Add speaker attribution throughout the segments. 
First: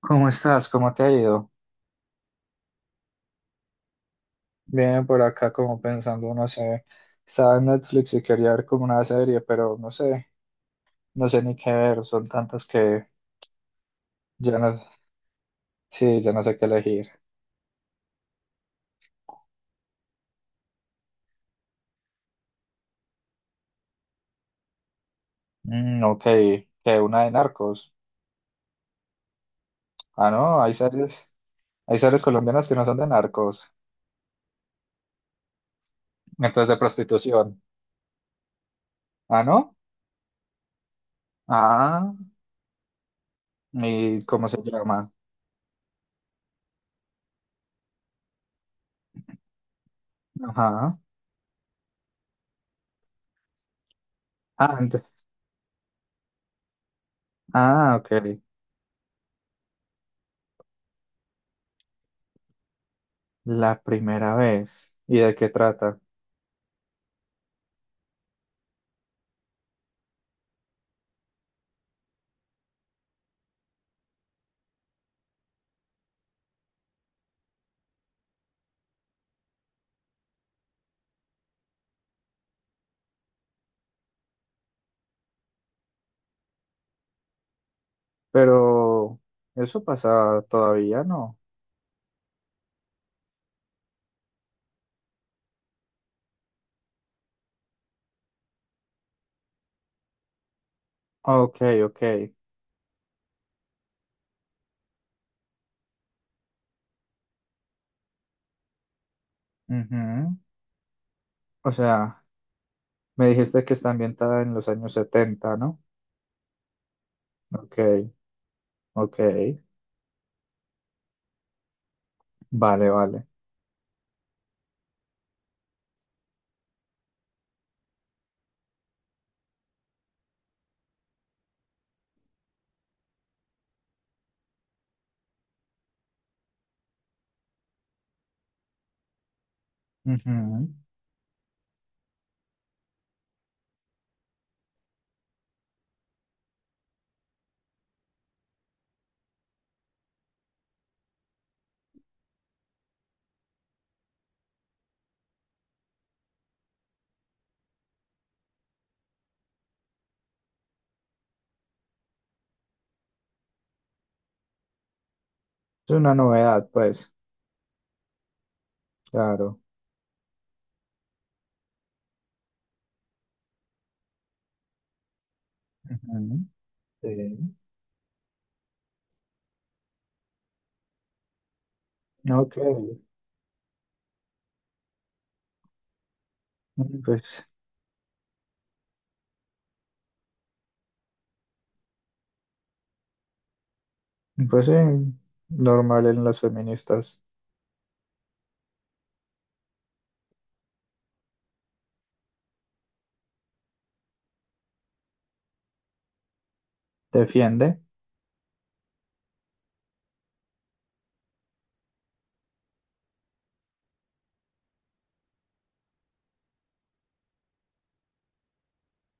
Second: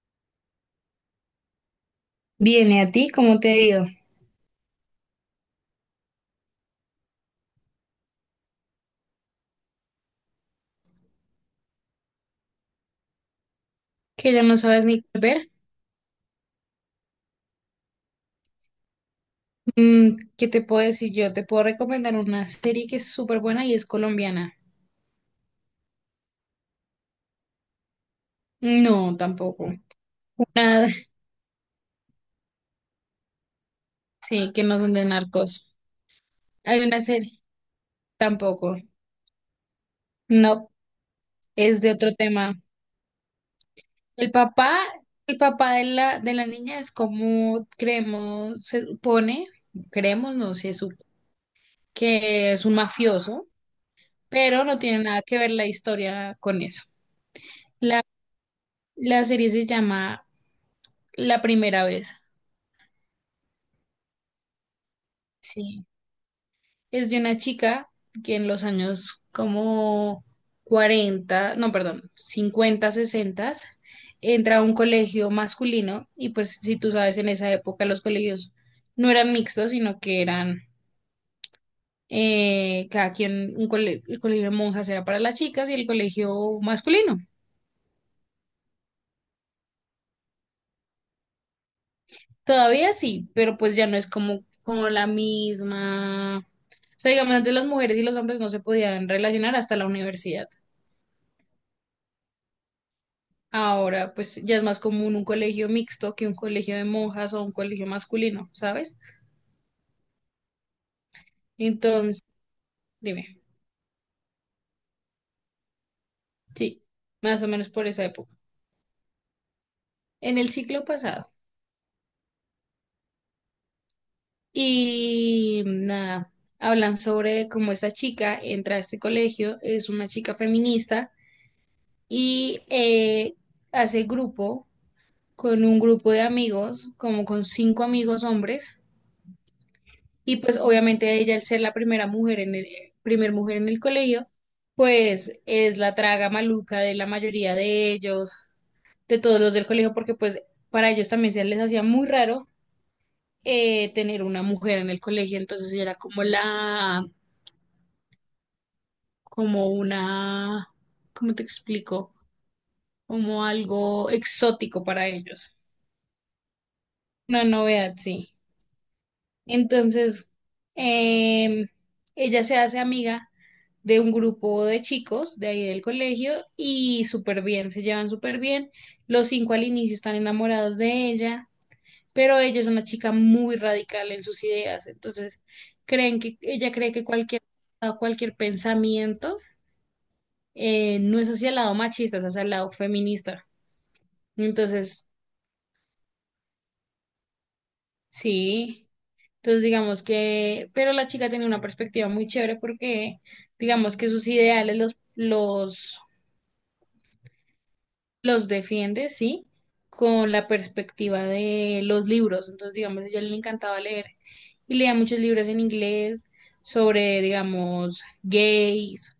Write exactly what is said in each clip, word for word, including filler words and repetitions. Speaker 1: ¿Cómo estás? ¿Cómo te ha ido?
Speaker 2: Viene a ti, cómo te ha ido
Speaker 1: Bien, por acá como pensando, no sé, estaba en Netflix y quería ver como una serie, pero no sé, no sé ni qué ver, son tantas que
Speaker 2: que ya no
Speaker 1: ya no,
Speaker 2: sabes ni qué ver.
Speaker 1: sí, ya no sé qué elegir.
Speaker 2: Mm, ¿qué te puedo decir yo? Te puedo recomendar una serie que es súper buena y es colombiana.
Speaker 1: Mm, ok, que una de narcos.
Speaker 2: No, tampoco.
Speaker 1: Ah, no, hay
Speaker 2: Nada,
Speaker 1: series, hay series colombianas que no son de narcos,
Speaker 2: sí, que no son de narcos.
Speaker 1: entonces de
Speaker 2: Hay una serie,
Speaker 1: prostitución.
Speaker 2: tampoco.
Speaker 1: Ah, no,
Speaker 2: No, es de
Speaker 1: ah,
Speaker 2: otro tema.
Speaker 1: ¿y
Speaker 2: El
Speaker 1: cómo se
Speaker 2: papá,
Speaker 1: llama?
Speaker 2: el papá de la, de la niña es como creemos, se supone, creemos, no sé, sup-
Speaker 1: Ajá,
Speaker 2: que es un mafioso, pero
Speaker 1: ah,
Speaker 2: no
Speaker 1: ent-
Speaker 2: tiene nada que ver la historia con eso.
Speaker 1: ah, ok,
Speaker 2: La serie se llama La primera vez,
Speaker 1: la primera vez. ¿Y de qué
Speaker 2: sí.
Speaker 1: trata?
Speaker 2: Es de una chica que en los años como cuarenta no, perdón, cincuenta sesenta, entra a un colegio masculino y pues si tú sabes, en esa época los colegios no eran mixtos, sino que eran eh, cada quien, un cole- el colegio de monjas era para las chicas y el colegio masculino.
Speaker 1: Pero eso pasa todavía, ¿no?
Speaker 2: Todavía sí, pero pues ya no es como, como la misma. O sea, digamos, antes las mujeres y los hombres no se podían relacionar hasta la universidad.
Speaker 1: Ok, ok.
Speaker 2: Ahora, pues ya es más común un colegio mixto que un colegio de monjas o un colegio masculino, ¿sabes?
Speaker 1: Ujú. O sea,
Speaker 2: Entonces,
Speaker 1: me
Speaker 2: dime,
Speaker 1: dijiste que está ambientada en los años setenta, ¿no?
Speaker 2: sí, más o menos
Speaker 1: Ok,
Speaker 2: por esa época,
Speaker 1: ok.
Speaker 2: en el siglo pasado.
Speaker 1: Vale, vale.
Speaker 2: Y nada, hablan sobre cómo esta chica entra a este colegio, es una chica feminista y eh, hace grupo con un grupo de amigos, como con cinco amigos hombres. Y pues
Speaker 1: Ujú.
Speaker 2: obviamente ella, al ser la primera mujer en el, eh, primer mujer en el colegio, pues es la traga maluca de la mayoría de ellos, de todos los del colegio, porque pues para ellos también se les hacía muy raro eh, tener una mujer en el colegio, entonces ella era como la, como una, ¿cómo te explico? Como algo exótico para ellos,
Speaker 1: Es una novedad, pues,
Speaker 2: una novedad, sí.
Speaker 1: claro.
Speaker 2: Entonces, em, ella se hace amiga de un grupo de chicos de ahí del colegio
Speaker 1: Ujú.
Speaker 2: y súper
Speaker 1: Sí.
Speaker 2: bien, se llevan súper bien. Los cinco al inicio están enamorados de ella, pero
Speaker 1: Ok.
Speaker 2: ella es una chica muy radical en sus ideas, entonces creen que ella cree que cualquier,
Speaker 1: Pues,
Speaker 2: cualquier pensamiento eh, no es hacia el lado machista, es hacia el lado feminista.
Speaker 1: pues sí,
Speaker 2: Entonces,
Speaker 1: normal en las feministas.
Speaker 2: sí. Entonces, digamos que, pero la chica tiene una perspectiva muy chévere porque, digamos que sus ideales los, los
Speaker 1: Defiende.
Speaker 2: los defiende, sí, con la perspectiva de los libros. Entonces, digamos, a ella le encantaba leer y leía muchos libros en inglés sobre, digamos, gays,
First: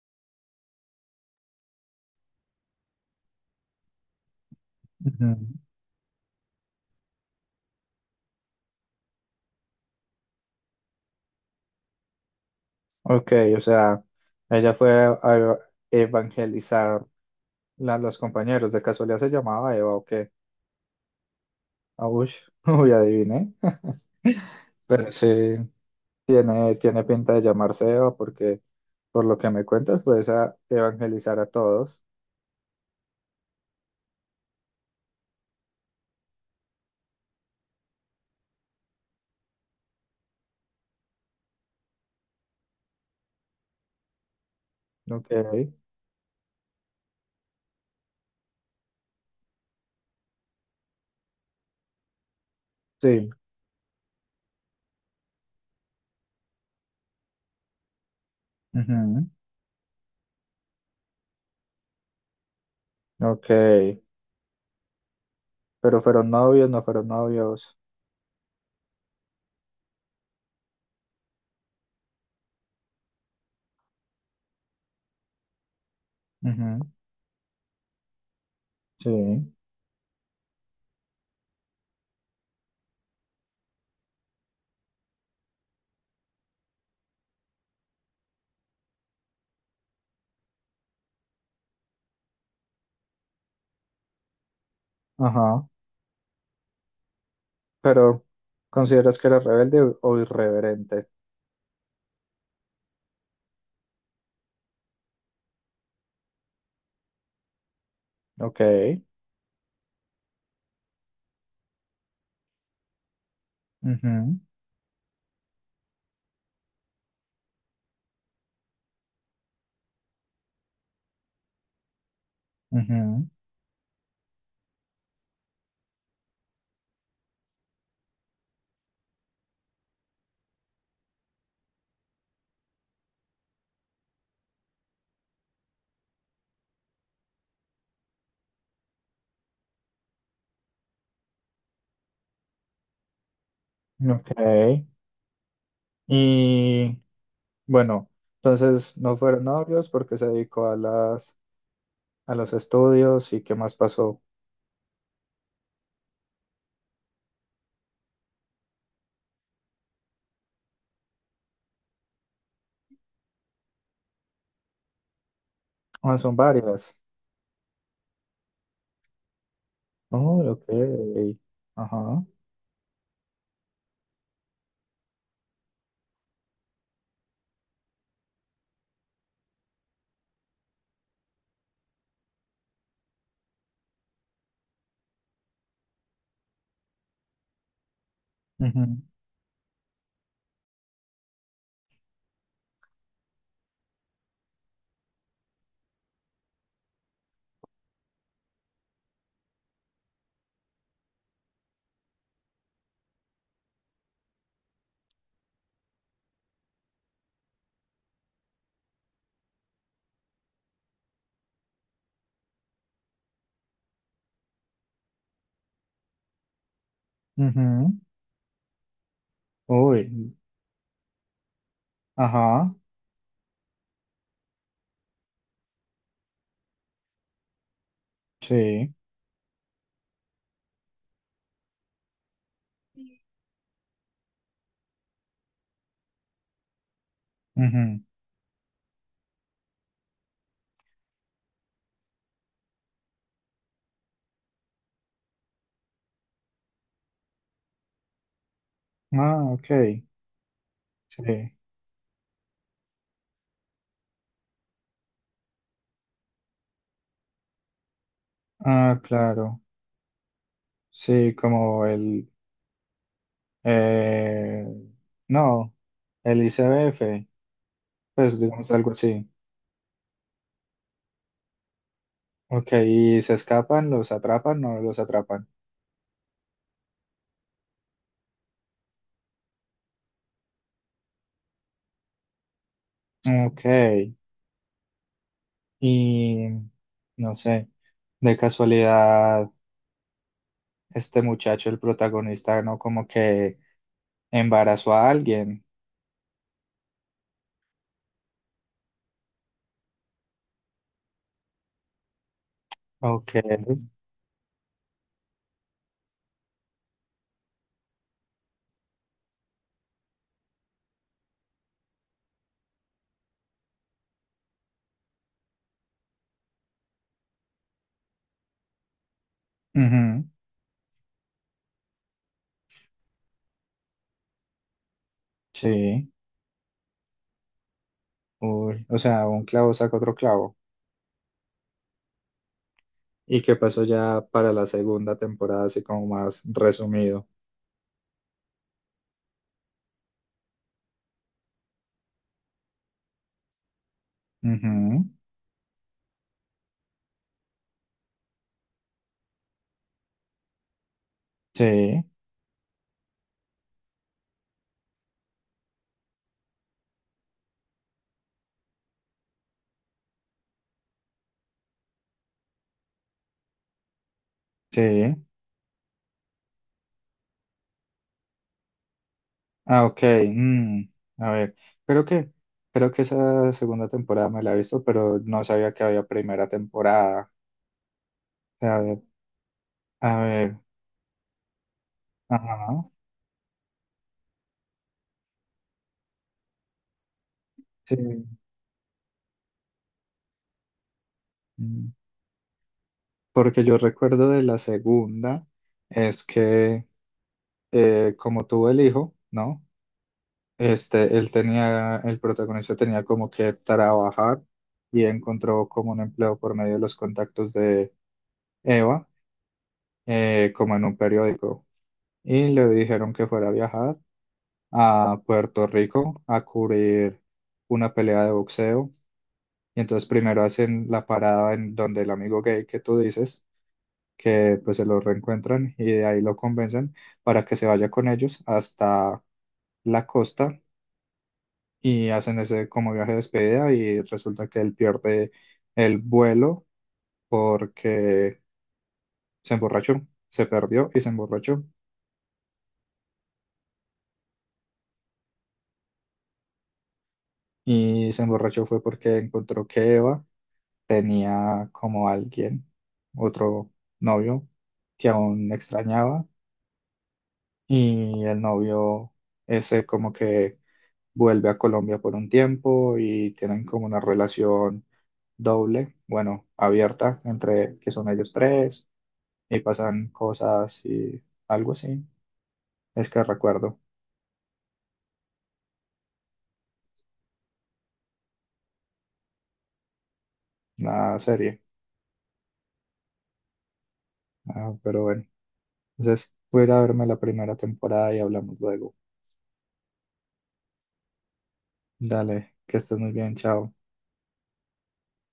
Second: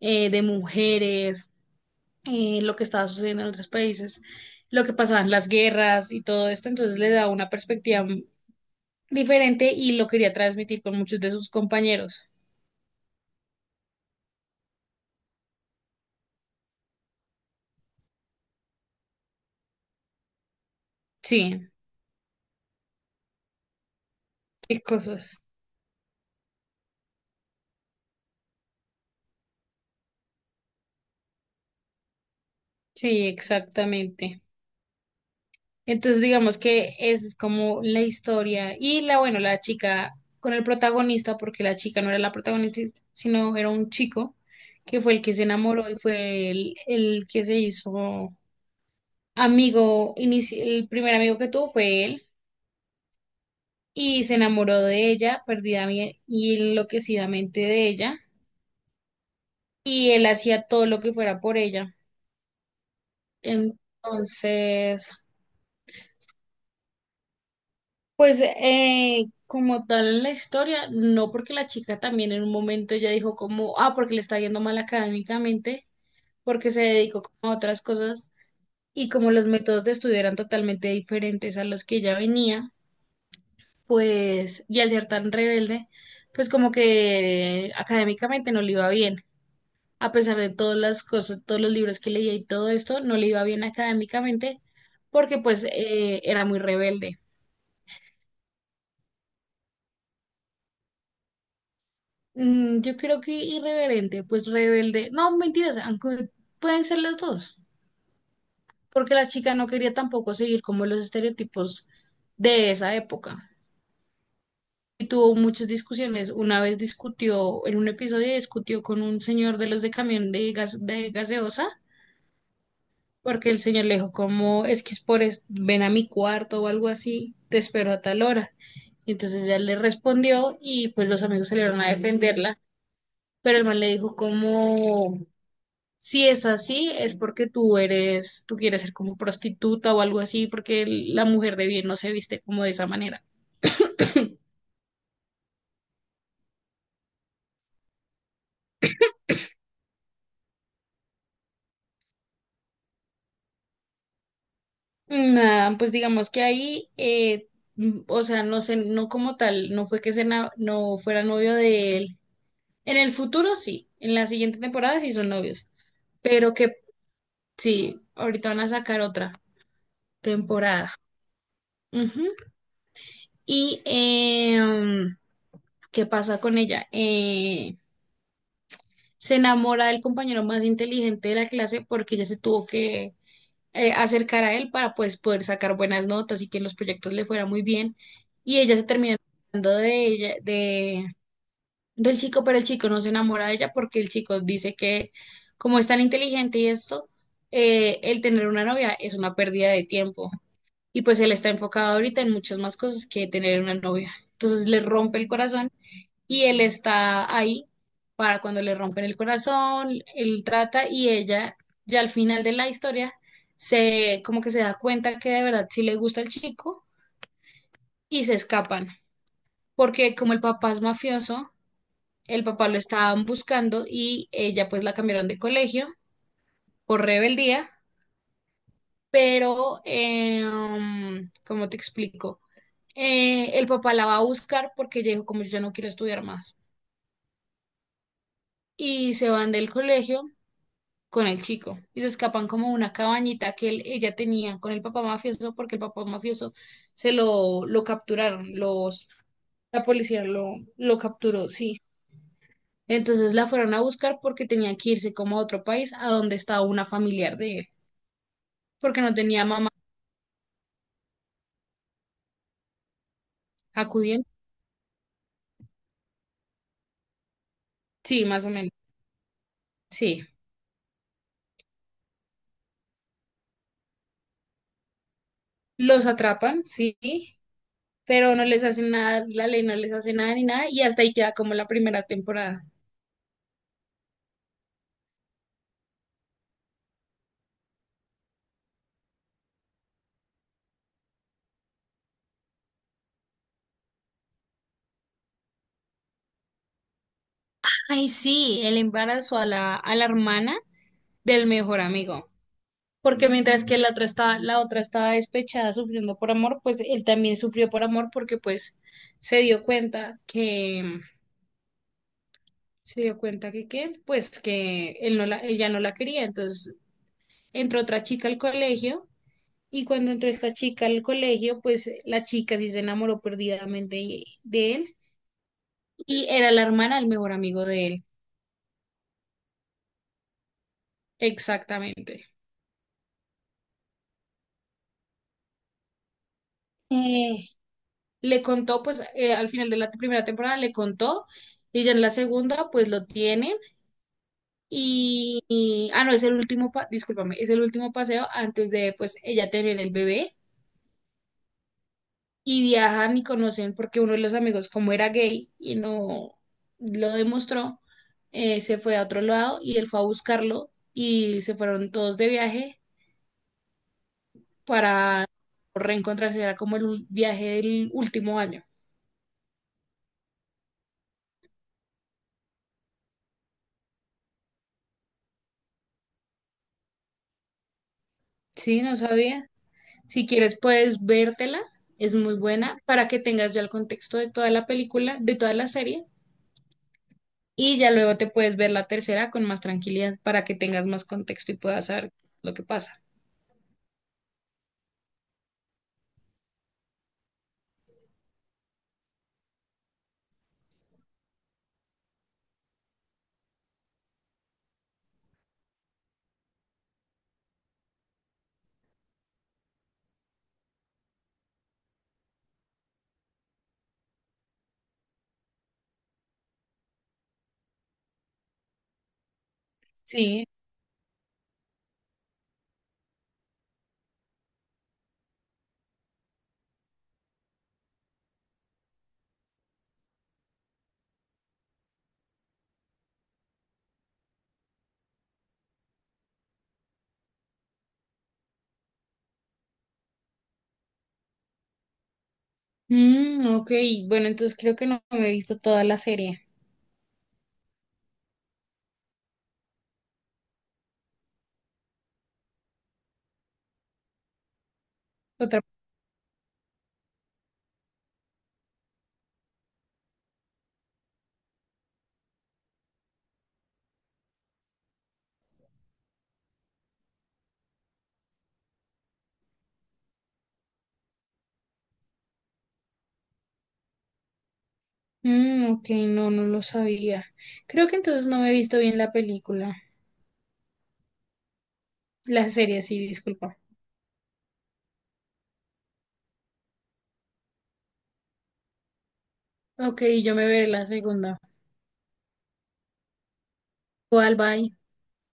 Speaker 2: eh, de mujeres, eh, lo que estaba sucediendo en otros países, lo que pasaban las
Speaker 1: Ujú.
Speaker 2: guerras y todo esto. Entonces, le daba una perspectiva diferente y lo quería transmitir con muchos de sus compañeros.
Speaker 1: Ok, o sea, ella fue a evangelizar a los compañeros. ¿De casualidad se llamaba Eva o qué?
Speaker 2: Sí,
Speaker 1: Aush, uy, adiviné.
Speaker 2: qué
Speaker 1: Pero sí,
Speaker 2: cosas.
Speaker 1: tiene, tiene pinta de llamarse Eva porque, por lo que me cuentas, puedes a evangelizar a todos.
Speaker 2: Sí, exactamente. Entonces, digamos que esa es como la historia. Y la, bueno, la chica con el protagonista, porque la chica no era la protagonista, sino era un chico que fue el
Speaker 1: Ok,
Speaker 2: que se enamoró y fue el, el que se hizo amigo, inici- el primer amigo que tuvo fue él
Speaker 1: sí.
Speaker 2: y se enamoró de ella perdida y enloquecidamente de ella
Speaker 1: Ujú,
Speaker 2: y él hacía todo lo que fuera por ella.
Speaker 1: ok,
Speaker 2: Entonces,
Speaker 1: pero fueron novios, no fueron novios.
Speaker 2: pues eh, como tal la historia, no porque la chica también en un momento ya dijo como, ah, porque le está yendo mal académicamente, porque
Speaker 1: Ujú,
Speaker 2: se dedicó como a otras cosas
Speaker 1: sí,
Speaker 2: y como los métodos de estudio eran totalmente diferentes a los que ella venía, pues, y al ser tan rebelde, pues como que académicamente no le iba bien. A pesar de todas las cosas, todos los libros que leía y todo esto, no le iba bien académicamente porque pues
Speaker 1: ajá.
Speaker 2: eh, era muy rebelde.
Speaker 1: Pero, ¿consideras que era rebelde o o irreverente?
Speaker 2: Mm, yo creo que irreverente, pues rebelde. No, mentiras, aunque pueden ser las dos,
Speaker 1: Ok,
Speaker 2: porque la chica no quería tampoco seguir como los estereotipos de esa época.
Speaker 1: ujú,
Speaker 2: Y tuvo muchas discusiones. Una vez discutió, en un episodio discutió con un señor de los de camión de gas, de gaseosa,
Speaker 1: ujú,
Speaker 2: porque el señor le dijo como, es que es por, es- ven a mi cuarto o algo así, te espero a tal hora. Y entonces ella le respondió y pues los amigos salieron a defenderla, pero el man le dijo como... Si es así, es porque tú eres, tú quieres ser como prostituta o algo así, porque el- la mujer de bien no se viste como de esa manera.
Speaker 1: ok. Y bueno, entonces no fueron novios porque se dedicó a las a los estudios y qué más pasó.
Speaker 2: Nada, pues digamos que ahí, eh, mm, o sea, no sé, no como tal, no fue que se na- no fuera novio de él. En el futuro sí, en la siguiente temporada sí son novios,
Speaker 1: Ah, son
Speaker 2: pero que
Speaker 1: varias.
Speaker 2: sí, ahorita van a sacar otra
Speaker 1: Oh,
Speaker 2: temporada.
Speaker 1: ok. Ajá.
Speaker 2: Ujú. Y eh, ¿qué pasa con ella? Eh, se enamora del compañero más inteligente de la clase porque ella se tuvo que eh, acercar a él para pues, poder sacar buenas notas y que en los proyectos le fuera muy bien. Y ella se
Speaker 1: Ujú,
Speaker 2: termina enamorando de ella, de, del chico, pero el chico no se enamora de ella porque el chico dice que como es tan inteligente y esto, eh, el tener una novia es una pérdida de tiempo. Y pues él está enfocado ahorita en muchas más cosas que tener una novia. Entonces le rompe el corazón y él está ahí para cuando le rompen el corazón, él trata y ella ya al final de la historia se como que se da cuenta que de verdad sí le gusta el chico
Speaker 1: ujú.
Speaker 2: y se escapan,
Speaker 1: Uy.
Speaker 2: porque como el papá es mafioso, el papá
Speaker 1: Ajá.
Speaker 2: lo estaban buscando y ella pues la cambiaron de colegio por rebeldía,
Speaker 1: Sí.
Speaker 2: pero como ¿cómo te explico? Eh, el papá la va a buscar porque ella dijo como yo ya no quiero estudiar más
Speaker 1: Ujú.
Speaker 2: y se van del colegio con el chico y se escapan como a una cabañita que él- ella tenía con el papá mafioso porque el papá mafioso se lo, lo capturaron, los,
Speaker 1: Ah, ok.
Speaker 2: la policía lo, lo capturó,
Speaker 1: Sí.
Speaker 2: sí. Entonces la fueron a buscar porque tenía que irse como a otro país a donde estaba una familiar de él,
Speaker 1: Ah,
Speaker 2: porque no tenía
Speaker 1: claro.
Speaker 2: mamá
Speaker 1: Sí, como el...
Speaker 2: acudiendo.
Speaker 1: eh, no, el I C B F.
Speaker 2: Sí,
Speaker 1: Pues
Speaker 2: más o
Speaker 1: digamos
Speaker 2: menos,
Speaker 1: algo así.
Speaker 2: sí.
Speaker 1: Ok, ¿y se escapan? ¿Los atrapan? ¿No los atrapan?
Speaker 2: Los atrapan, sí, pero no les hacen nada, la ley no les hace nada ni nada y hasta ahí queda como la primera temporada.
Speaker 1: Ok. Y... No sé. De casualidad. Este muchacho, el protagonista, ¿no? Como que embarazó a alguien.
Speaker 2: Ay, sí, él embarazó a la, a la, hermana del mejor amigo. Porque
Speaker 1: Ok.
Speaker 2: mientras que la otra estaba, la otra estaba despechada sufriendo por amor, pues él también sufrió por amor porque pues se dio cuenta que, se dio cuenta que qué, pues que él no la, ella no la quería. Entonces entró otra chica al colegio y cuando
Speaker 1: Ujú.
Speaker 2: entró esta chica al colegio, pues la chica sí se enamoró perdidamente de de él
Speaker 1: Sí.
Speaker 2: y era la hermana del mejor amigo de él.
Speaker 1: Uy, o sea, un clavo saca otro clavo.
Speaker 2: Exactamente.
Speaker 1: ¿Y qué pasó ya para la segunda temporada, así como más resumido?
Speaker 2: Eh, Le contó, pues eh, al final de la primera temporada le contó y ya en la segunda, pues lo tiene.
Speaker 1: Ujú.
Speaker 2: Y, y- ah, no, es el último, pa- discúlpame, es el último paseo antes de, pues, ella tener el bebé.
Speaker 1: Sí,
Speaker 2: Y viajan y conocen porque uno de los amigos, como era gay y no lo demostró, eh, se fue a otro lado y él fue a buscarlo y se fueron todos de viaje
Speaker 1: sí.
Speaker 2: para reencontrarse. Era como el ul- viaje del último año.
Speaker 1: Ah, ok. Mm, a ver, creo que, creo que esa segunda temporada me la he visto, pero no sabía que había primera temporada. A
Speaker 2: Sí, no
Speaker 1: ver,
Speaker 2: sabía.
Speaker 1: a
Speaker 2: Si
Speaker 1: ver.
Speaker 2: quieres, puedes vértela. Es muy buena
Speaker 1: Ajá.
Speaker 2: para que tengas ya el contexto de toda la película, de toda la serie. Y ya
Speaker 1: Sí.
Speaker 2: luego te puedes ver la tercera con más tranquilidad para que tengas más contexto y puedas saber lo que pasa.
Speaker 1: Porque yo recuerdo de la segunda es que eh, como tuvo el hijo, ¿no? Este, él tenía, el protagonista tenía como que trabajar y encontró como un empleo por medio de los contactos de Eva, eh, como en un periódico. Y le dijeron que fuera a viajar a Puerto Rico a cubrir una pelea de boxeo. Y entonces primero
Speaker 2: Sí.
Speaker 1: hacen la parada en donde el amigo gay que tú dices que pues se lo reencuentran y de ahí lo convencen para que se vaya con ellos hasta la costa y hacen ese como viaje de despedida y resulta que él pierde el vuelo porque se emborrachó, se perdió y se emborrachó.
Speaker 2: Mm, ok, bueno, entonces creo que no me he visto toda la serie.
Speaker 1: Y se emborrachó fue porque encontró que Eva tenía como alguien, otro novio que aún
Speaker 2: Otra.
Speaker 1: extrañaba y el novio ese como que vuelve a Colombia por un tiempo y tienen como una relación doble, bueno, abierta entre que son ellos tres y pasan cosas y algo así. Es que recuerdo
Speaker 2: Mm, ok, no, no lo sabía. Creo que entonces no me he visto bien la película.
Speaker 1: la serie.
Speaker 2: La serie, sí, disculpa.
Speaker 1: Ah, pero bueno, entonces voy a ir a verme la primera temporada y hablamos luego.
Speaker 2: Ok, yo me veré la segunda.
Speaker 1: Dale, que estés muy bien, chao.
Speaker 2: ¿Cuál, bye?